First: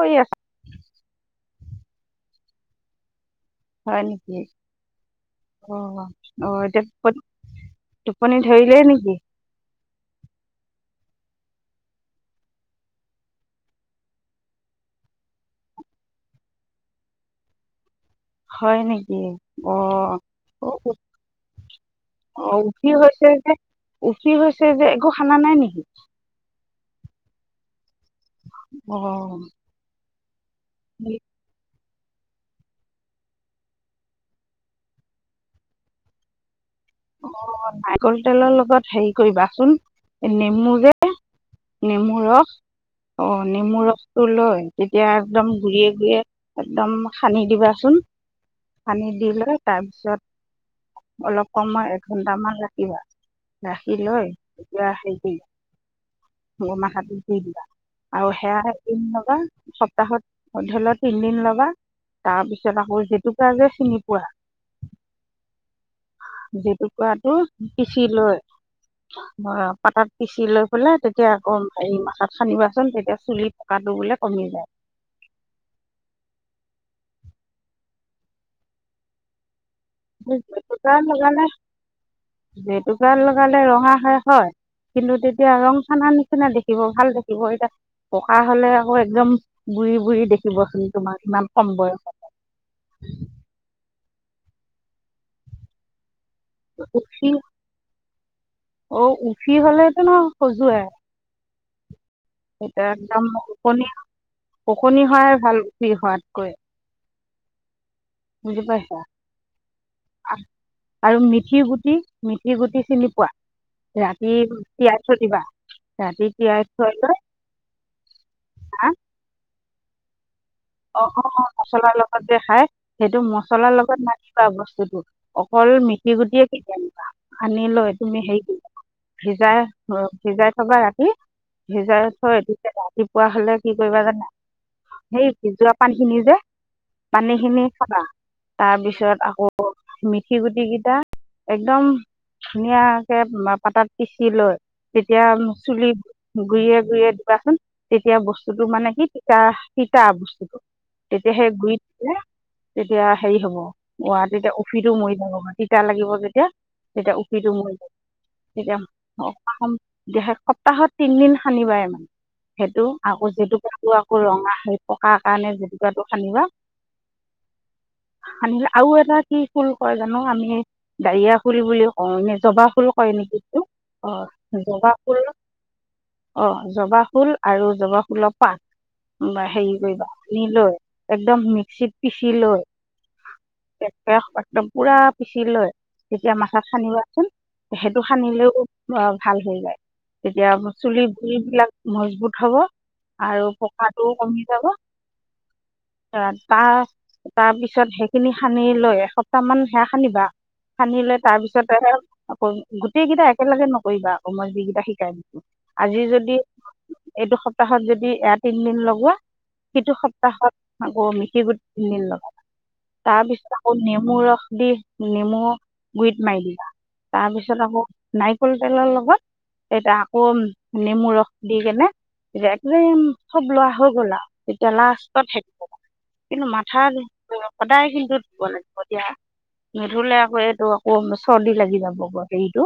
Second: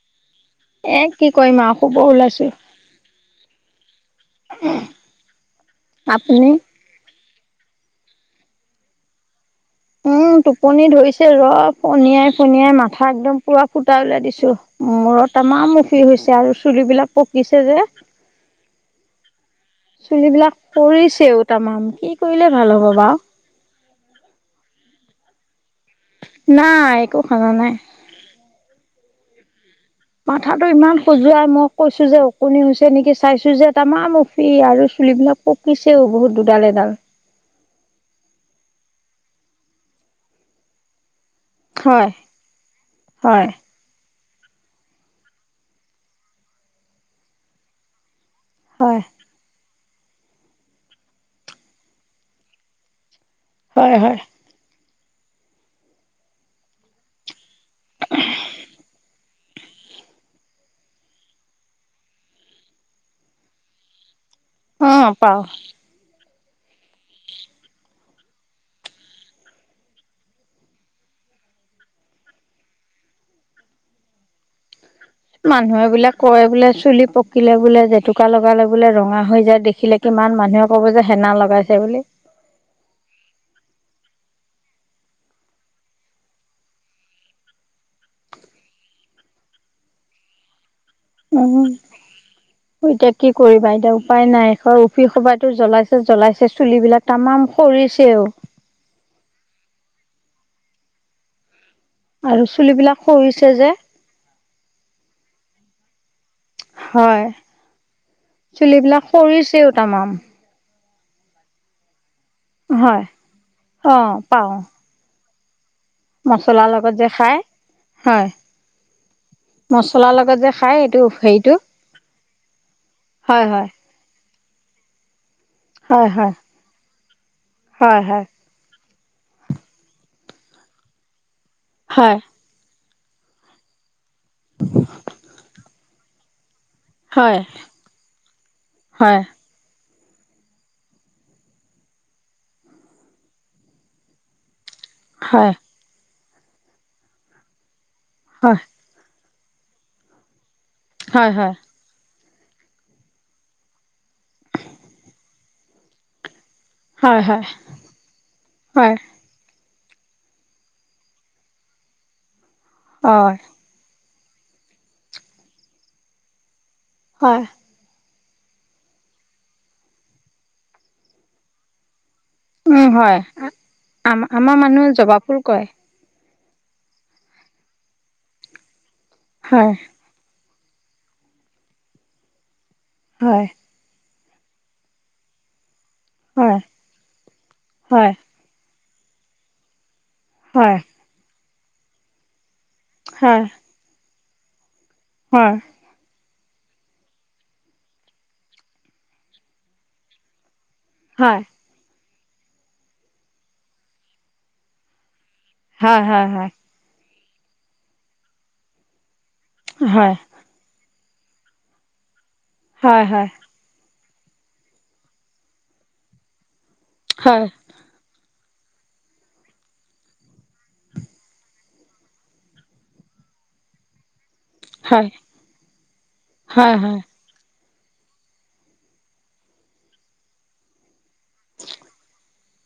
কৰি আ [unintelligible] এ কি কৰিমা শুব ওলাইছো [unintelligible] হয় নেকি আহ আপুনি আহ এতিয়া কত টোপনি ধৰিলে নেকি উম টোপনি ধৰিছে ৰ পনিয়াই পনিয়াই মাথা একদম পুৰা ফুটাাই ওলাই দিছো মূৰত আমাৰ মুখি হৈছে আৰু চুলিবিলাক পকিছে যে [unintelligible] হয় নেকি অ চুলিবিলাক অ পৰিছেও তাৰামাম কি কৰিলে অ ভাল হ'ব উফি বাৰ হৈছে যে উফি হৈছে যে [unintelligible] খানা নাই নেকি একো খানা নাই অ মাথাটো ইমান খজোৱাই মোক কৈছোঁ যে অকণনি হৈছে নেকি চাইছোঁ যে এটা মাফি আৰু চুলিবিলাক পকিছেও বহুত দুডাল এডাল [unintelligible] অ নাৰিকল তেলৰ লগত হেৰি কৰিবাচোন নেমু যে [unintelligible] হয় নেমুৰ ৰস অ হয় নেমুৰ ৰস তটো লৈ তেতিয়া একদম ঘুভিভিৰিয়ে ঘুৰিয়ে একদম সানি দিবাচোন [unintelligible] আ হয় দিল [unintelligible] তাৰপিছত অলপ সময় এঘণ্টামান ৰাখিবা [unintelligible] হয় ৰাখি হয় লৈ এতিয়া হে ম মাখাটো স দিবা [unintelligible] আৰু হে বা [unintelligible] সপ্তাহত অধ ল'তিনদিন লবা তাৰপিছত আকৌ জেতুকা যে চিনি পোৱা? অ, পাও। জেতুকুৰাটো পিচি লৈ ধ পাতত পিচি লৈ জেতুকাটো পিচি লৈ পাতাত পিচি লৈ পেলাই তেতিয়া আকৌ হেৰি মথাত খানিবাচোন তেতিয়া চুলি পকাটো বোলে কমি যায়। মানুহে বোলে কয় বোলে, চুলি পকিলে বোলে জেতুকা লগালে বোলে ৰঙা হৈ যায় দেখি, জেতুকা লগালে, বুলি জেতুক লগালে ৰঙা, হয় কিন্তু তেতিয়া ৰং খানা নিচিনা দেখিব ভাল দেখিব এতিয়া পকা হলে আকৌ একদম বুঢ়ী- বুঢ়ী দেখিব চুলি। উম, এতিয়া কি কৰিবা এতিয়া উপায় নাই এখৰ উফি সপাইটো জ্বলাইছে, জ্বলাই, ছে চুলিবিলাক উফি তামাম সৰিছেও। অ, উখি হ'লেতো নহ, সজুৱাই। আৰু চুলিবিলাক খহিছে যে, ওকণি হোৱাই ভাল উফি হোৱাতকৈ। হয়। বুজি পাইছা চুলিবিলাক সৰিছেও তামাম। আৰু মেথি - গুটি, মেঠি -গুটি হয় চিনি পোৱা ৰাতি তিয়াই থৈ দিবা। ৰাতি তিয়াই মছলা থৈ লগত যে লৈ খাই হয়। মছলাৰ লগত যে, খাই এইটো অ', হেৰিটো মছলাৰ লগত যে খাই সেইটো হয় হয় মছলাৰ লগত না, খুৱা বস্তুটো। অকল হয় মেথি-গুটিয়ে কেইটা দিবা। আনিলৈ হয় হয় তুমি হেৰী কৰিবা, ভিজাই, সিজাই থবা ৰাতি ভিজাই হয় থৈ, - ৰাতিপুৱা হলে কি কৰিবা জানা, সেই, - পানীখিনি যে, হয় পানী- হয় খিনি খাবা তাৰপিছত হয় আকৌ, - মেথি -গুটি কেইটা একদম ধুনীয়াকে পাতাত পিচি লৈ তেতিয়া হয় হয় চুলি, গুৰিয়ে গুৰিয়ে দিবাচোন। তেতিয়া হয় বস্তুতটো মানে কি, তিতা, তিতা বস্তু, হয় তেতিয়াহে হয় গুৰিত দিলে, তেতিয়া হেৰি হব ৱা তেতিয়া উফিটো মৰি যাব তিতা লাগিব যেতিয়া তেতিয়া হয় উফিটো মৰি যাব তেতিয়া হয় হয় দেহে সপ্তাহত তিনদিন হানিবাই মানে সেইটো আকৌ হয় যিটো ক ৰঙা হৈ তাৰ কাৰণে জেটোকাটো খানিবা হয় নিলে আৰু এটা কি ফুল কয় জানো আমি দাৰিয়া ফুল বুলি কও অ এনে জবা উম ফুল কয় হয় নেকি এইটো অ আম আমাৰ মানুহে জবা ফুল কৰে অ জবা ফুল আৰু জবা ফুলৰ পাত বা হে হয় লৈ একদম মিক্সিত পিচি লৈ হয় স একদম পুৰা পিচি লয় যেতিয়া হয় মাথাাত খানিবাচোন সেইটো হয় সানিলেও বা ভাল হৈ যায় তেতিয়া হয় চুলি গুৰি বিলাক মজবুত হব হয় আৰু পকাটো কমি যাব হয় তাৰ তাৰ পিছত সেইখিনি সানি লৈ এসপ্তাহ মান সেয়া সানিবা সানিলে হয় তাৰ পিছতে আকৌ গোটেই কেইটা একেলগে নকৰিবা আ মই যিকেইটা শিকাই দিছো হা হা এইটো সপ্তাহত যদি এয়া তিনদিন লগোৱা হিটো হয় সপ্তাহত হয় অ মিঠি গোট তিনিদিন লগাবা হয় হয় তাৰ হয় পিছত আকৌ ম ৰস দি নেমু গুৰিত মাৰি দিলা তাৰ হয় পিছত আকৌ নাইট কল তেলৰ লগত এতিয়া আকৌ নেমু ৰস দি কেনে এয়া একদম চব লোৱা হৈ গ'ল আৰু জে হয় লাস্তত থাকিব কিন্তু হয় মাথা হয় সদায় কিন্তু ধুব লাগিব এতিয়া নুধুলে আকৌ এইটো আকৌ চৰ্দি লাগি যাব হেৰিটো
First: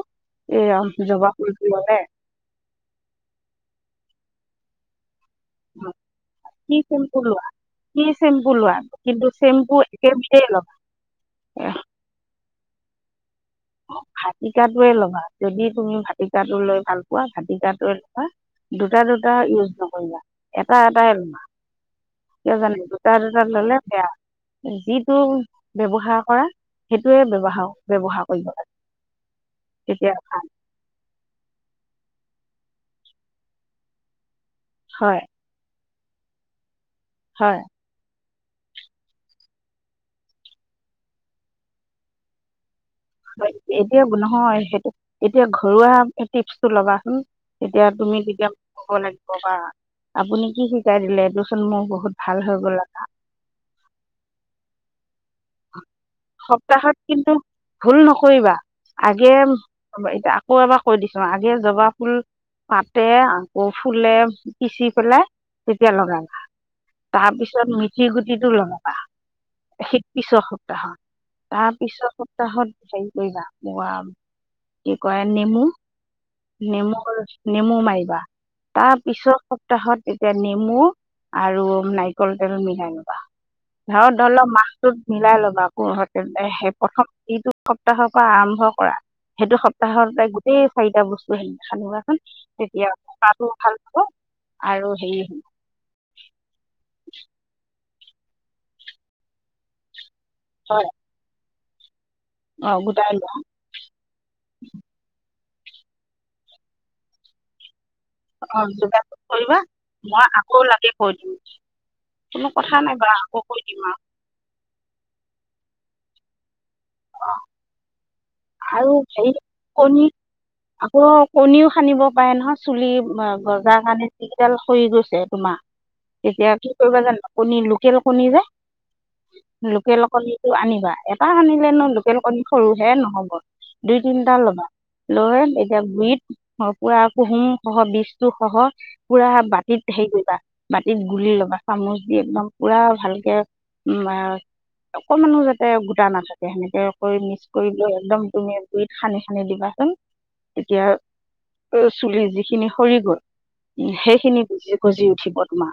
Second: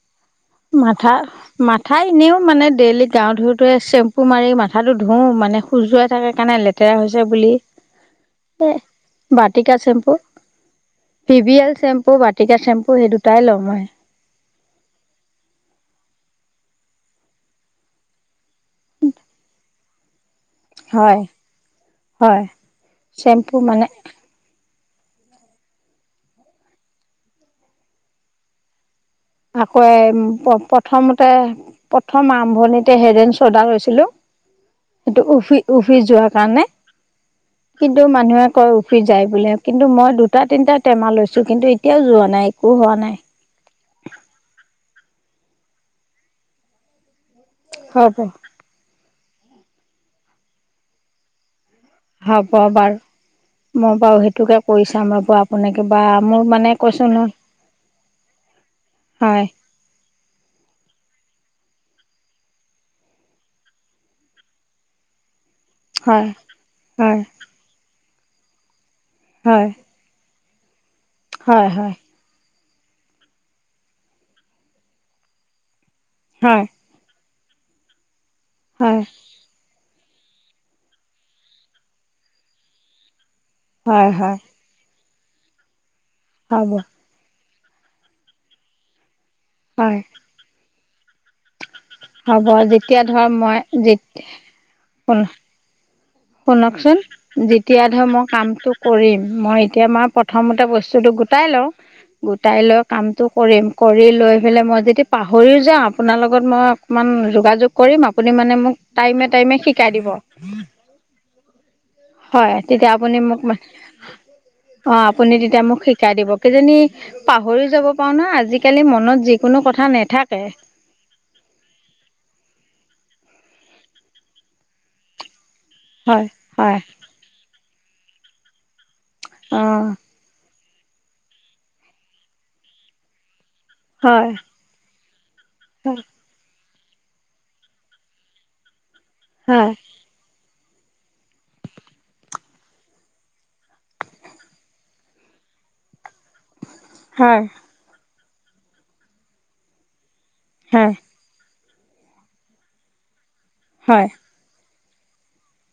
এই মাথা জবা ফুলটো মাথা ল'লে এনেও মানে ডেইলি গাওঁ ধৰোতে চেম্পু মাৰি মাথাটো ধু মানে খুজুৱাই থাকে কাৰণে কি লেতেৰা চেম্পু হৈছে লোৱা বুলি কি চেম্পু এ লোৱা কিন্তু বাটিকা চেম্পু, একেবিধেই ল'বা ভিভি এল চেম্পু [unintelligible] মই অ', ভাটিকাটোৱে ল'বা। যদি তুমি ভাটিকাটো লৈ ভাল পোৱা ভাটিকটো ল'বা, দুটা, দুটা ইউজ নকৰিবা। এটা-এটাই হয় লমা হয় কিয় জানে দুটা দুটা চেম্পু ল'লে মানে বেয়া। যিটো ব্যৱহাৰ কৰা, সেইটোয়ে ব্যৱহাৰ-ব্যৱহাৰ কৰিব লাগে। আকৌ তেতিয়া এম প্ৰ-প্ৰথমতে প প্ৰথম আৰম্ভণিতে হেৰেন শ্ৰদা লৈছিলো। হয় সেইটো উফি-উফ ফৰি যোৱাৰ কাৰণে। হয় কিন্তু মানুহে কয় উফি যায় বোলে কিন্তু মই দুটা তিনিটা টেমা লৈছোঁ কিন্তু এতিয়াও যোৱা নাই। ও হোৱা নাই। হয়, এতিয়া নহয়, সেইটো-সেইটো এতিয়া ঘৰুৱা টিপচটো ল'বাচোন। তেতিয়া, হ'ব তুমি তেতিয়া ক'ব লাগে। আপুনি কি শিকাই দিলে এইটো? হব বাৰু। মই বাৰু সেইটোকে কৰিছো। [unintelligible] সপ্তাহত কিন্তু ভুল নকৰিবা। আগে, নহয় এতিয়া আকৌ এবাৰ কৈ দিছো যিয়ে জবা ফুল পাতে, আকৌ ফুলে পিচি পেলাই তেতিয়া হয় লগাবা, হয় তাৰপিছত শিল গুটিটো ল'বা। হয়। [unintelligible] হয় তাৰ হয় পিছৰ সপ্তাহত হেৰি কৰিবা, কি কৰে নেমু হয় নেমু নেমু মাৰিবা। হয় তাৰ হয় পিছৰ সপ্তাহত এতিয়া নেমু আৰু নাৰিকল তেল মিলাই লবা। ধৰ হয় ধল হয় ম [unintelligible] [inaudible] প্ৰথম [unintelligible] হ'ব সপ্তাহৰ পৰা আৰম্ভ কৰা। সেইটো হয় সপ্তাহৰ ত গোটেই [unintelligible] চিটা বস্তু খেি [unintelligible] খানাচোন হ'ব তেতিয়া যেতিয়া ধৰক পাতো মই ভাল পাব যেতিয়া আৰু হেৰি হ [unintelligible] শুনকচোন যেতিয়া মই কামটো কৰিম মই এতিয়া মই প্ৰথমতে হয় বস্তুটো গোটাই লওঁ গোটাই অঁ লৈ গোটাই কামটো লোৱা কৰিম কৰি লৈ পেলাই মই যদি প ভৰিও যাওঁ আপোনাৰ লগত মই অকণমান যোগাযোগ কৰিম আপুনি মানে অঁ মোক যোগাযোগ টাইমে কৰিবা টাইমে শিকাই দিব মই আকৌ লাগে কৈ দিম কোনো হয় কথা নাই বাৰ আকৌ কৈ দিম আ অ আপুনি তেতিয়া মোক শিকাই দিব কেইজনী পাহৰি যাব পাৰো না আজ আৰু হেৰি কণী আকৌ কণীও সানিব পাৰে নহয় চ যি গজাৰ কাৰণে যিকিডাল সৰি গৈছে তোমা হয় তেতিয়া কি হয় কৰিবা জানো আপোনি লু লোকেলকনি নে [unintelligible] অঁ লোকেল কণি টো আনিবা এটা আনিলে নো লোকেল কণী সৰুহে নহ'ব [unintelligible] দুই হয় তিনটা লবা লয় এতিয়া হয় বিত অ পুৰা কোহোম সহ বিজটো সহ [unintelligible] পুৰা হয় বাতিত হেৰি কৰিবা বাতিত গুলি ল'বা চামুচ দি একদম পুৰা ভালকে উ অকণমানো যাতে গোটা নাথাকে [unintelligible] সেনেকে কৈ হয় মিক্স কৰি লৈ একদম [unintelligible] তুমিয়ে গুৰিত খানি খানি দিবাচোন এতিয়া হয় অ চুলি যিখিনি সৰি গল উ হয় সেইখিনি গজি উঠিব তোমাৰ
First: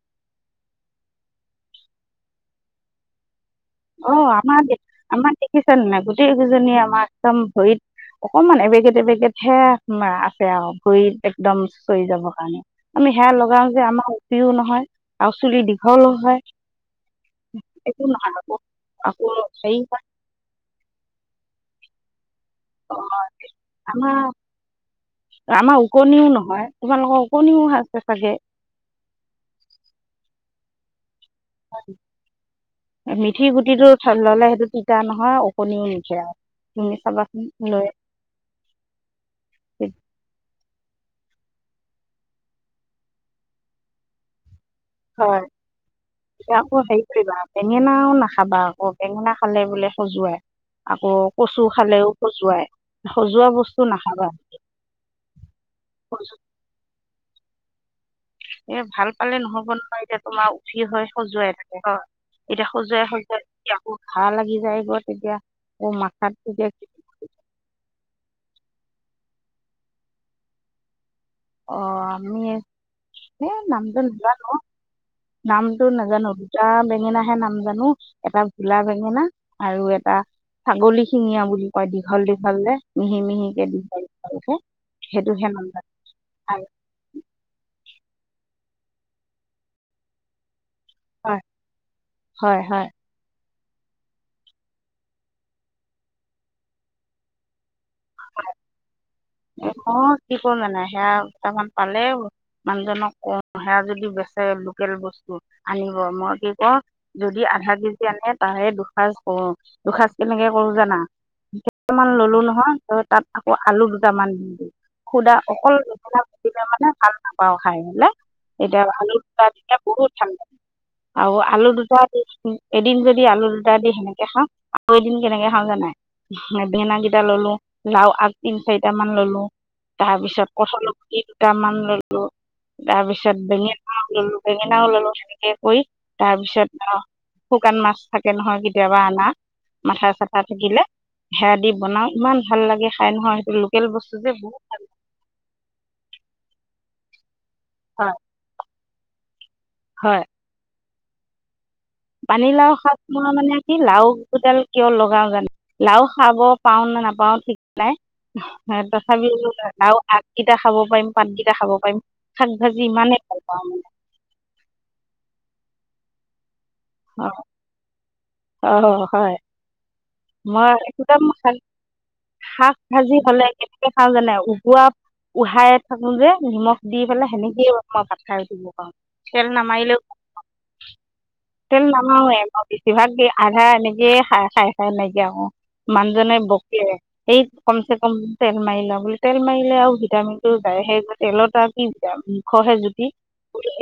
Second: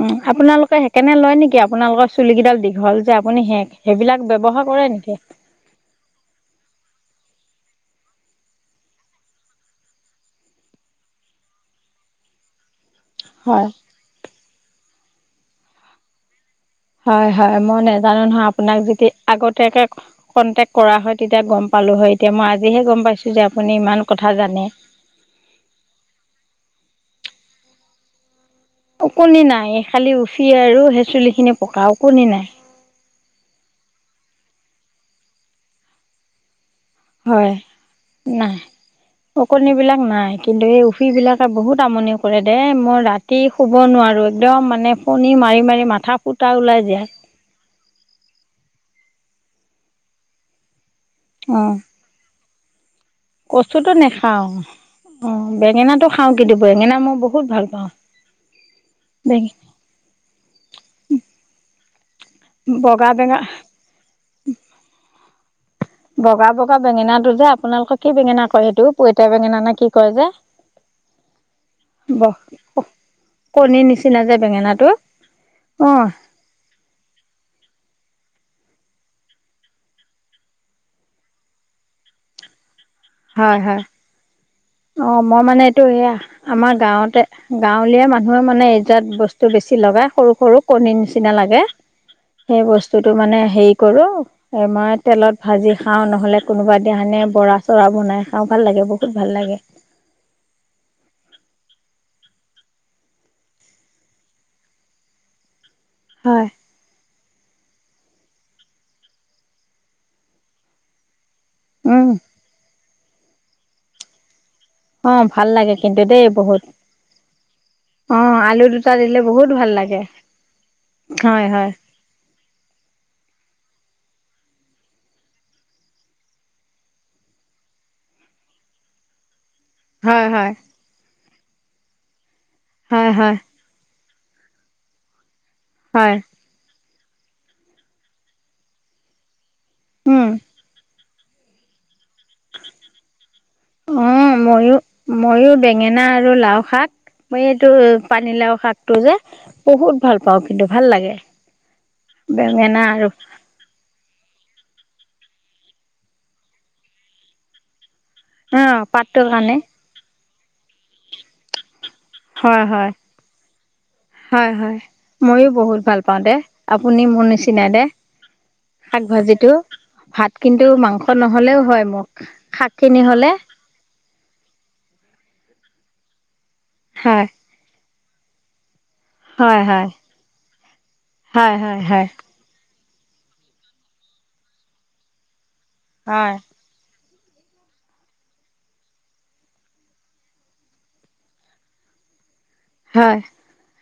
উ আপোনালোকে সেইকাৰনে লয় নেকি আপোনালোকৰ চুলি কেইডাল দীঘল যে আপুনি হে অ আমাৰ দে আমাৰ দেখিছে নে নাই গোটেই কেইজনী আমাৰ একদম ভৰিত অকমান এবেগেত এবেগেতহে আছে আৰু ভৰিত একদম চৰি যাবৰ কাৰণে। আমি সেয়া হয়। লগাও যে আমাৰ উফিও নহয় আৰু চুলি দীঘলও হয়। হয় হয় মই একো নাজানো নহয় আকৌ আপুনি। আপাক যেতিদি আকৌ হেৰি আগতাকে হয় কন্টেক্ট কৰা হয় তেতিয়া গম পালো হয়। এতিয়া মই আজিহে অ, গম পাইছো যে আপুনি ইমান আমাৰ কথা জানে। ওকণীওহ আছে চাগে ওকণি নাই খালি উফি আৰু হেচুলি মিঠি গুটিটো ললে সেইটো টিতা নহয় ওকণনিও নুঠে আৰু। তুমি চাবাচোন হয় লৈ নাই ওকণি বিলাক নাই কিন্তু এই সেইবিলাকে বহুত আমনি কৰে দে মই ৰাতি শুব নোৱাৰো একদম মানে ফণী হয় মাৰি মাৰি মাথা ফুটা ওলাই আকৌ হেৰি যায়। কৰিবা বেঙেনাও নাখাবা আকৌ বেঙেনা খালে বোলে খজোৱায় আকৌ কচু খালেও খজোৱাই কচুতো নেখাও অ বেঙেনা টো খাও কিন্তু বেঙেনা মই বহুত ভাল পাও। পাওঁ এ ভাল পালে বেঙে নহব নহয় এতিয়া তোমাৰ উফি হয় খজুৱাই থাকে এতিয়া খজুৱাই বগা বেঙা খজুৱাইয়া আকৌ ঘাঁ লাগি যায় গ তেতিয়া আকৌ মাথাত বগা তেতিয়া বগা বেঙেনা টো যে আপোনালোকৰ কি বেঙেনা কয় সেইটো পইতাৰ বেঙেনা নে কি কয় যে। অ ব আমি এ কণীৰ নামটো নিচিনা যে নাজানো বেঙেনাটো নামটো অ নাজানো দুটা বেঙেনাহে নাম জানো এটা গোলা বেঙেনা আৰু এটা ছাগলী শিঙীয়া বুলি কয় দীঘল দীঘল যে। মিহি মিহি হয় কে হয় দীঘল দীঘল কে অ মই মানে এইটো সেয়া আমাৰ গাঁৱতে গাঁৱলীয়া মানুহ। মানুহে মানে এইজাত বস্তু বেছি লগাই সৰু সৰু। কণীৰ নিচিনা হয় লাগে হয় সেই হয় বস্তুটো মানে হে কৰো এ মই তেলত ভাজি খাও নহলে কোনোবাদ দিনে বৰা বৰা বনাই খাওঁ ভাল লাগে বহুত ভাল লাগে। অ কি কৰো জানাই সেয়া কেইটামান পালে মানুহজনক কওঁ সেয়া যদি বেচে লোকেল বস্তু। আনিব মই হয় কি ক যদি আধা কেজি। আনে তাহ দুসজ কৰো দুসজ কেনেকে কৰো জানা। উম ললো নহয় ত। তাত আকৌ আলু। মান দি। অ খুদা ভাল লাগে অকল কিন্তু মেখেলা দেই বহুত। মতিিলে মানে ভাল নাপাওঁ খাই হলে অ এতিয়া দুটা আলু দিলে দুটা বহুত ভাল দিলে লাগে। বহুত ভাল লাগে আৰু হয় আলু হয় দুটা দি এদিন যদি আলু দুটা দি সেনে। খা আৰু এদিন কেনেকে খাওঁ জানাই বেন কেইটা ললো লাও আগ। চাৰট মান ললো। তাৰ হয় পিছত হয় কথ। কেইতমান ললো। হয় হয় তাৰপিছত ডঙি। উম বেঙ নল ললো সেনেকে। কই হয়। তাৰপিছত অহ। শুকান মাছ থাকে নহয় কেতিয়াবা আনা। মাথা উম চাথা থাকিলে। হেৰা দি বনাও ইমান ভাল লাগে খাই। নহয় সেইটো লোকেল অ বস্তু যে বহুত মইো ময়ো বেঙেনা আৰু লাও শাক। মই এইটো হয় পানীলাও খাত। তটো যে। বহুত ভাল পাওঁ কিন্তু। ভাল লাগে। পানী লাও বেঙেনা শাত আৰু মই মানে কি লাওডাল। কিয় লগাও জানো লাও খাব পাওঁ নে নাপাওঁ ঠিক নাই। অ স পাতটোৰ তথাপি। কাৰণে। ভাতকেইটা খাব পাৰিম পাতকেইটা খাব পাৰিম। শাক হয়, ভাজি হয়, ইমানেই ভাল পাওঁ মানে হয়, হয় মইয়ো বহুত। ভাল পাওঁ দে। আপুনি মোৰ অঁ নিচিনাই দে অঁ শাক হয় ভাজিটো ভাত কিন্তু মই মাংস একদম শাক নহলেও হয় মোক শাক খিনি হলে। উহাইে থাকো যে। নিমখ দি হয়। পেলাই সেনেকয়ে ব। খ পাত খাই উঠিব ক। খেল ন হয় হয়। মাইলৈ। হয় হয় তেল নে হয়। মাৰোৰে বাও। বেছিভাগকে আধা এনেকে খ খাই খাই নাইকিয়া হয়। হয়। মানুহজনে বকে। সেই কমচে কম তেল মাৰি লওঁ বুলি, তেল মাৰিলে আৰু ভিটামিনটো যায় হে। সেই তেলত আৰু কি ভিটামিন মুখৰহে জুতি। হয়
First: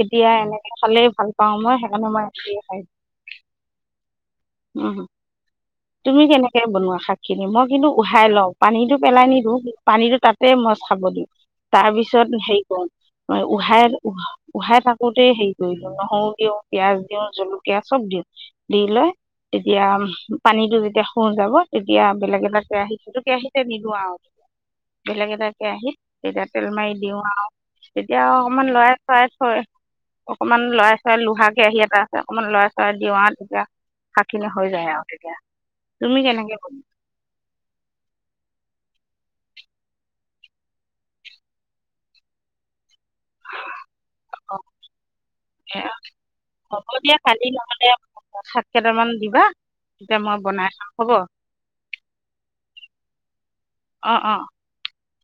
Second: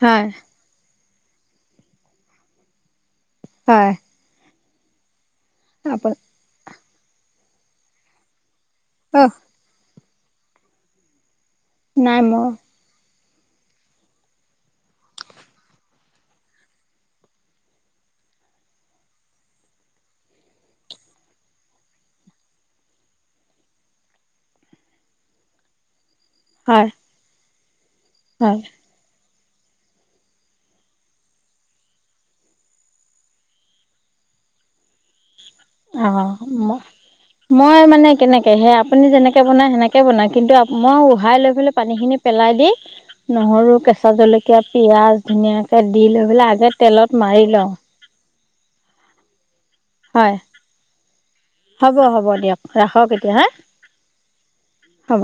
হয় এতিয়া এনেকে খালে ভাল পাওঁ মই সেইকাৰণে মই [unintelligible] হয় উম। আপ তুমি কেনেকে বনোৱা? শাক খিনি মই কিন্তু উহাই লও। পানীটো পেলাই অহ নিদু। পানীটো তাতে মই চাব দিওঁ। নাই তাৰপিছত মোৰ হেৰি কৰোঁ উহাই-উহাই থাকোতে হেৰি কৰি দি নহৰু দিওঁ, পিয়াঁজ দিওঁ। জলকীয়া চব দিওঁ। দি লৈ তেতিয়া পানীটো যেতিয়া শু যাব তেতিয়া বেলেগ এটা কেৰাহিত দিলোঁ। সেতো কেৰাহিতে দিলোঁ আৰু বেলেগ এটা কেৰাহীত এতিয়া তেল হয় মাৰি দিওঁ আৰু তেতিয়া হয়। অকমান লৰাই-চৰাই হয় অকমান লৰাই-চৰাই লোহা কেৰাহী এটা আছে, অকমান লৰাই চৰাই দিওঁ আৰু তেতিয়া শাকখিনি হৈ যায় আৰু তেতিয়া। অ তুমি কেনেকে ম মই মানে কেনে তেহে আপুনি যেনেকে বনাই সেনেকে বনায়। কিন্তু মই উহাই লৈ পেলাই পানী খিনি পেলাই দি নহৰু, কেঁচা জলকীয়া, বনোৱা পিয়াজ ধুনীয়াকে দি লৈ পেলাই আগে হ'ব তেলত দিয়া মাৰি কালি লওঁ। নহ'লে শাক কেইটামান দিবা। তেতিয়া হয় মই বনাই খাম হ'ব হ'ব, হ'ব দিয়ক। ৰাখক এতিয়া হান। অঁ অঁ হ'ব।